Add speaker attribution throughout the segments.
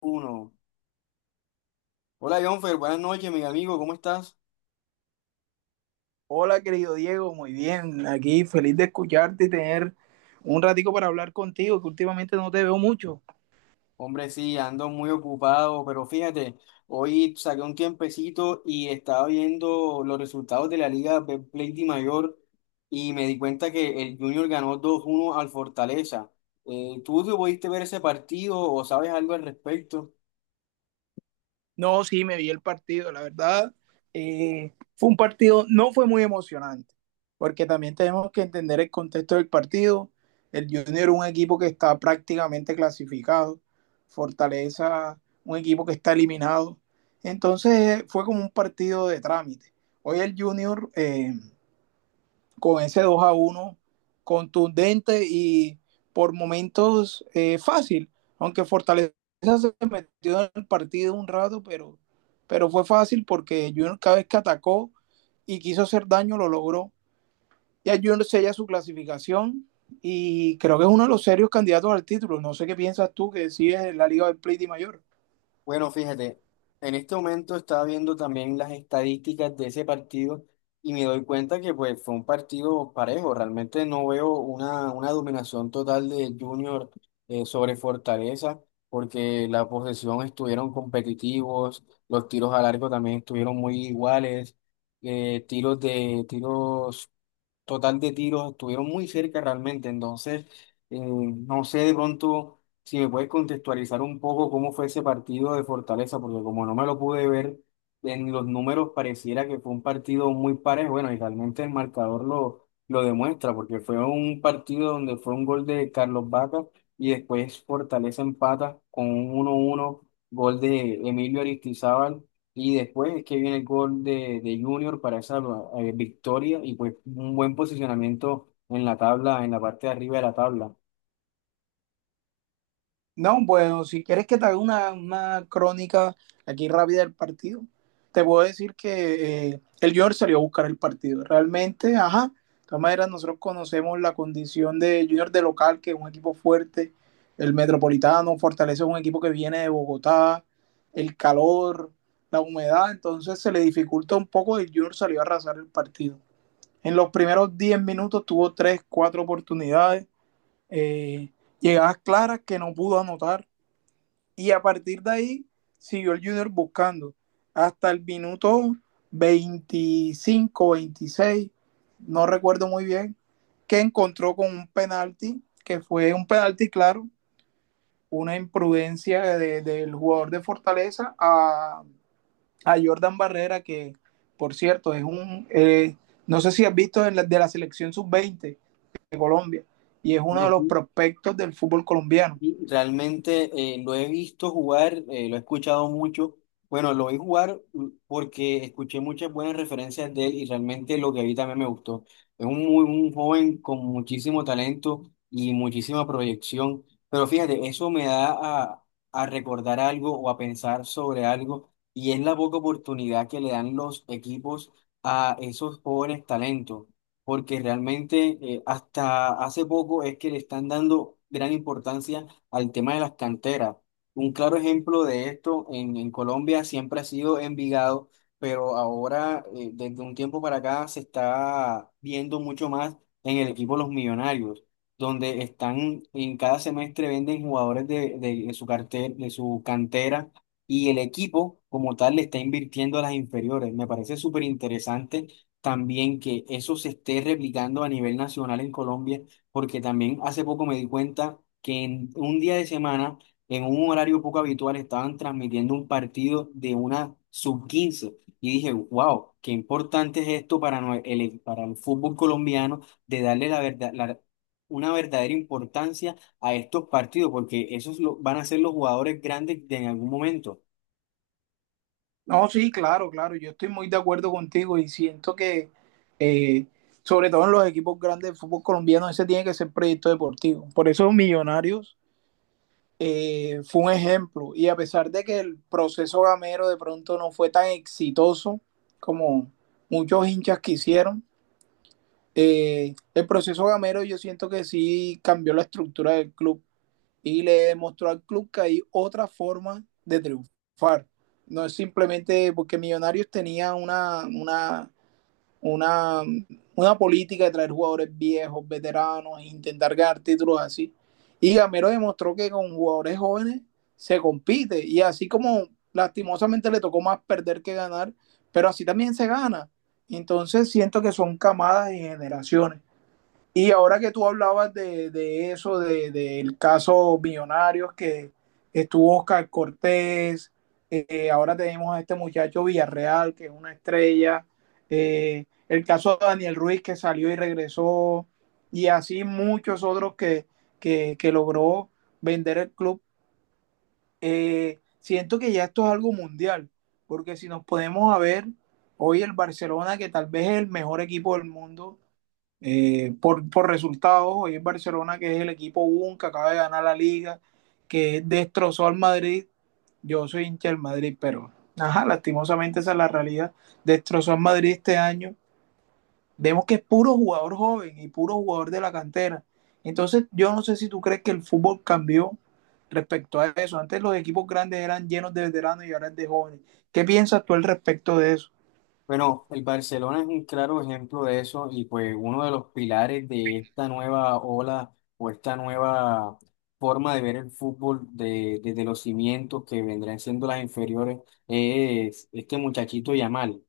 Speaker 1: Uno. Hola, Jonfer, buenas noches, mi amigo, ¿cómo estás?
Speaker 2: Hola, querido Diego, muy bien. Aquí feliz de escucharte y tener un ratico para hablar contigo, que últimamente no te veo mucho.
Speaker 1: Hombre, sí, ando muy ocupado, pero fíjate, hoy saqué un tiempecito y estaba viendo los resultados de la Liga de Play Di Mayor y me di cuenta que el Junior ganó 2-1 al Fortaleza. ¿Tú te pudiste ver ese partido o sabes algo al respecto?
Speaker 2: No, sí, me vi el partido, la verdad. Fue un partido, no fue muy emocionante, porque también tenemos que entender el contexto del partido. El Junior es un equipo que está prácticamente clasificado, Fortaleza, un equipo que está eliminado. Entonces fue como un partido de trámite. Hoy el Junior, con ese 2 a uno contundente y por momentos fácil, aunque Fortaleza se metió en el partido un rato, pero fue fácil porque Junior cada vez que atacó y quiso hacer daño lo logró. Ya Junior sella su clasificación y creo que es uno de los serios candidatos al título. No sé qué piensas tú que sí es la Liga del Play de Mayor.
Speaker 1: Bueno, fíjate, en este momento estaba viendo también las estadísticas de ese partido y me doy cuenta que pues fue un partido parejo. Realmente no veo una dominación total de Junior sobre Fortaleza, porque la posesión estuvieron competitivos, los tiros al arco también estuvieron muy iguales, tiros de tiros total de tiros, estuvieron muy cerca realmente. Entonces, no sé de pronto si me puedes contextualizar un poco cómo fue ese partido de Fortaleza, porque como no me lo pude ver, en los números pareciera que fue un partido muy parejo. Bueno, y realmente el marcador lo demuestra, porque fue un partido donde fue un gol de Carlos Vaca y después Fortaleza empata con un uno uno, gol de Emilio Aristizábal, y después es que viene el gol de Junior para esa victoria y pues un buen posicionamiento en la tabla, en la parte de arriba de la tabla.
Speaker 2: No, bueno, si quieres que te haga una crónica aquí rápida del partido, te puedo decir que el Junior salió a buscar el partido. Realmente, ajá, de todas maneras nosotros conocemos la condición de Junior de local, que es un equipo fuerte, el Metropolitano, Fortaleza es un equipo que viene de Bogotá, el calor, la humedad, entonces se le dificulta un poco y el Junior salió a arrasar el partido. En los primeros 10 minutos tuvo 3, 4 oportunidades, eh, llegadas claras que no pudo anotar y a partir de ahí siguió el Junior buscando hasta el minuto 25, 26, no recuerdo muy bien, que encontró con un penalti, que fue un penalti, claro, una imprudencia del jugador de Fortaleza a Jordan Barrera, que por cierto es un, no sé si has visto en de la selección sub-20 Colombia, y es uno de los prospectos del fútbol colombiano.
Speaker 1: Y realmente lo he visto jugar, lo he escuchado mucho. Bueno, lo vi jugar porque escuché muchas buenas referencias de él y realmente lo que vi también me gustó. Es un, muy, un joven con muchísimo talento y muchísima proyección. Pero fíjate, eso me da a, a recordar algo o a pensar sobre algo, y es la poca oportunidad que le dan los equipos a esos jóvenes talentos, porque realmente hasta hace poco es que le están dando gran importancia al tema de las canteras. Un claro ejemplo de esto en Colombia siempre ha sido Envigado, pero ahora desde un tiempo para acá se está viendo mucho más en el equipo Los Millonarios, donde están en cada semestre venden jugadores de, de su cartel, de su cantera, y el equipo como tal le está invirtiendo a las inferiores. Me parece súper interesante también que eso se esté replicando a nivel nacional en Colombia, porque también hace poco me di cuenta que en un día de semana, en un horario poco habitual, estaban transmitiendo un partido de una sub quince y dije, wow, qué importante es esto para, para el fútbol colombiano, de darle la verdad, una verdadera importancia a estos partidos, porque van a ser los jugadores grandes de en algún momento.
Speaker 2: No, sí, claro, claro, yo estoy muy de acuerdo contigo y siento que, eh, sobre todo en los equipos grandes de fútbol colombiano, ese tiene que ser proyecto deportivo. Por eso Millonarios fue un ejemplo y a pesar de que el proceso gamero de pronto no fue tan exitoso como muchos hinchas quisieron, el proceso gamero yo siento que sí cambió la estructura del club y le demostró al club que hay otra forma de triunfar. No es simplemente porque Millonarios tenía una, una política de traer jugadores viejos, veteranos, e intentar ganar títulos así. Y Gamero demostró que con jugadores jóvenes se compite y así como lastimosamente le tocó más perder que ganar, pero así también se gana. Entonces siento que son camadas y generaciones. Y ahora que tú hablabas de eso, del caso Millonarios, que estuvo Oscar Cortés, ahora tenemos a este muchacho Villarreal, que es una estrella, el caso de Daniel Ruiz, que salió y regresó, y así muchos otros que logró vender el club. Siento que ya esto es algo mundial, porque si nos podemos a ver, hoy el Barcelona, que tal vez es el mejor equipo del mundo, por resultados, hoy el Barcelona, que es el equipo UN, que acaba de ganar la liga, que destrozó al Madrid. Yo soy hincha del Madrid, pero ajá, lastimosamente esa es la realidad. Destrozó al Madrid este año. Vemos que es puro jugador joven y puro jugador de la cantera. Entonces, yo no sé si tú crees que el fútbol cambió respecto a eso. Antes los equipos grandes eran llenos de veteranos y ahora es de jóvenes. ¿Qué piensas tú al respecto de eso?
Speaker 1: Bueno, el Barcelona es un claro ejemplo de eso, y pues uno de los pilares de esta nueva ola o esta nueva forma de ver el fútbol de, desde los cimientos que vendrán siendo las inferiores, es este muchachito Yamal.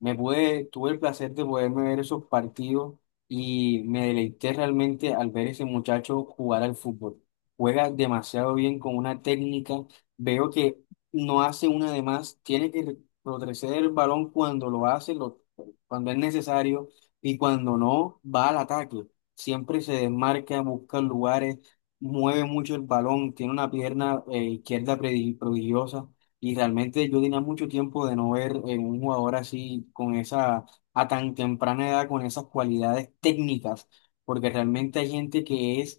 Speaker 1: Tuve el placer de poderme ver esos partidos y me deleité realmente al ver ese muchacho jugar al fútbol. Juega demasiado bien, con una técnica. Veo que no hace una de más. Tiene que retroceder el balón cuando lo hace, cuando es necesario, y cuando no, va al ataque. Siempre se desmarca, busca lugares, mueve mucho el balón, tiene una pierna izquierda prodigiosa. Y realmente yo tenía mucho tiempo de no ver un jugador así, con esa, a tan temprana edad, con esas cualidades técnicas, porque realmente hay gente que es,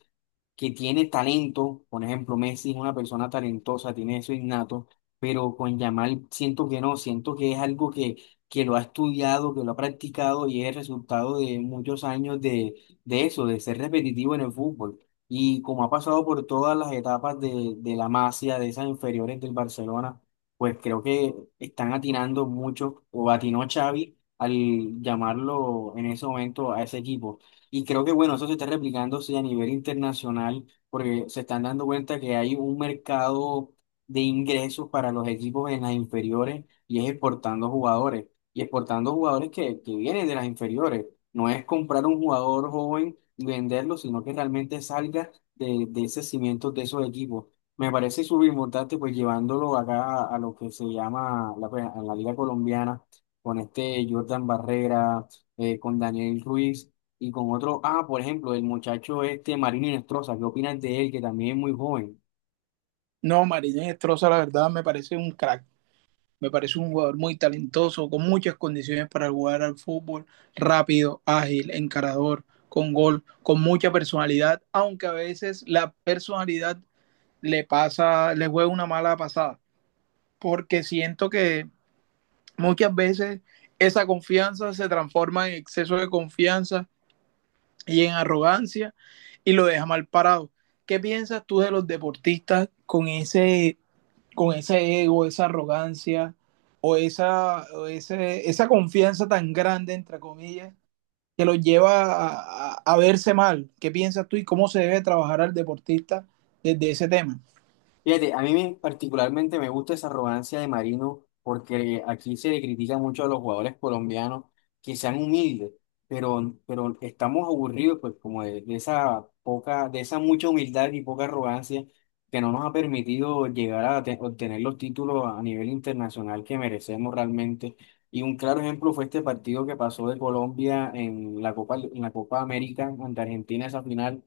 Speaker 1: que tiene talento. Por ejemplo, Messi es una persona talentosa, tiene eso innato, pero con Yamal siento que no, siento que es algo que lo ha estudiado, que lo ha practicado, y es el resultado de muchos años de eso, de ser repetitivo en el fútbol. Y como ha pasado por todas las etapas de la Masia, de esas inferiores del Barcelona, pues creo que están atinando mucho, o atinó Xavi al llamarlo en ese momento a ese equipo. Y creo que bueno, eso se está replicando sí, a nivel internacional, porque se están dando cuenta que hay un mercado de ingresos para los equipos en las inferiores, y es exportando jugadores. Y exportando jugadores que vienen de las inferiores. No es comprar un jugador joven y venderlo, sino que realmente salga de ese cimiento de esos equipos. Me parece súper importante, pues llevándolo acá a lo que se llama la, pues, a la Liga Colombiana, con este Jordan Barrera, con Daniel Ruiz, y con otro, ah, por ejemplo, el muchacho este Marino Inestrosa. ¿Qué opinas de él? Que también es muy joven.
Speaker 2: No, Marínez Estroza, la verdad, me parece un crack. Me parece un jugador muy talentoso, con muchas condiciones para jugar al fútbol, rápido, ágil, encarador, con gol, con mucha personalidad, aunque a veces la personalidad le pasa, le juega una mala pasada, porque siento que muchas veces esa confianza se transforma en exceso de confianza y en arrogancia y lo deja mal parado. ¿Qué piensas tú de los deportistas con ese ego, esa arrogancia o esa confianza tan grande, entre comillas, que los lleva a verse mal? ¿Qué piensas tú y cómo se debe trabajar al deportista desde ese tema?
Speaker 1: Fíjate, a mí particularmente me gusta esa arrogancia de Marino, porque aquí se le critica mucho a los jugadores colombianos que sean humildes, pero estamos aburridos pues como de esa poca, de esa mucha humildad y poca arrogancia que no nos ha permitido llegar a obtener los títulos a nivel internacional que merecemos realmente. Y un claro ejemplo fue este partido que pasó de Colombia en la Copa América ante Argentina, esa final,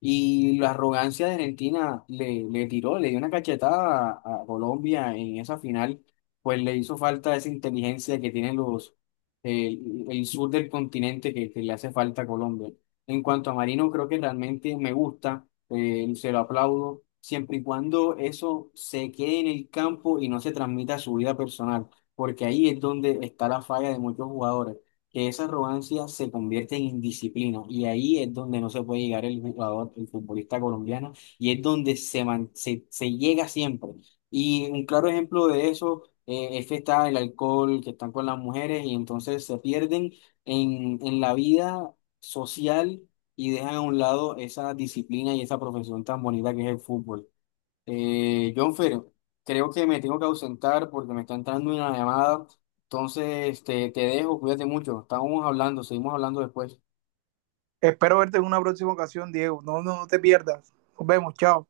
Speaker 1: y la arrogancia de Argentina le, le tiró, le dio una cachetada a Colombia en esa final. Pues le hizo falta esa inteligencia que tienen los eh, el sur del continente, que le hace falta a Colombia. En cuanto a Marino, creo que realmente me gusta, se lo aplaudo, siempre y cuando eso se quede en el campo y no se transmita a su vida personal, porque ahí es donde está la falla de muchos jugadores, que esa arrogancia se convierte en indisciplina, y ahí es donde no se puede llegar el jugador, el futbolista colombiano, y es donde se, se llega siempre. Y un claro ejemplo de eso es que está el alcohol, que están con las mujeres, y entonces se pierden en la vida social y dejan a un lado esa disciplina y esa profesión tan bonita que es el fútbol. Jonfer, creo que me tengo que ausentar porque me está entrando una llamada. Entonces, te dejo, cuídate mucho. Estamos hablando, seguimos hablando después.
Speaker 2: Espero verte en una próxima ocasión, Diego. No, no, no te pierdas. Nos vemos, chao.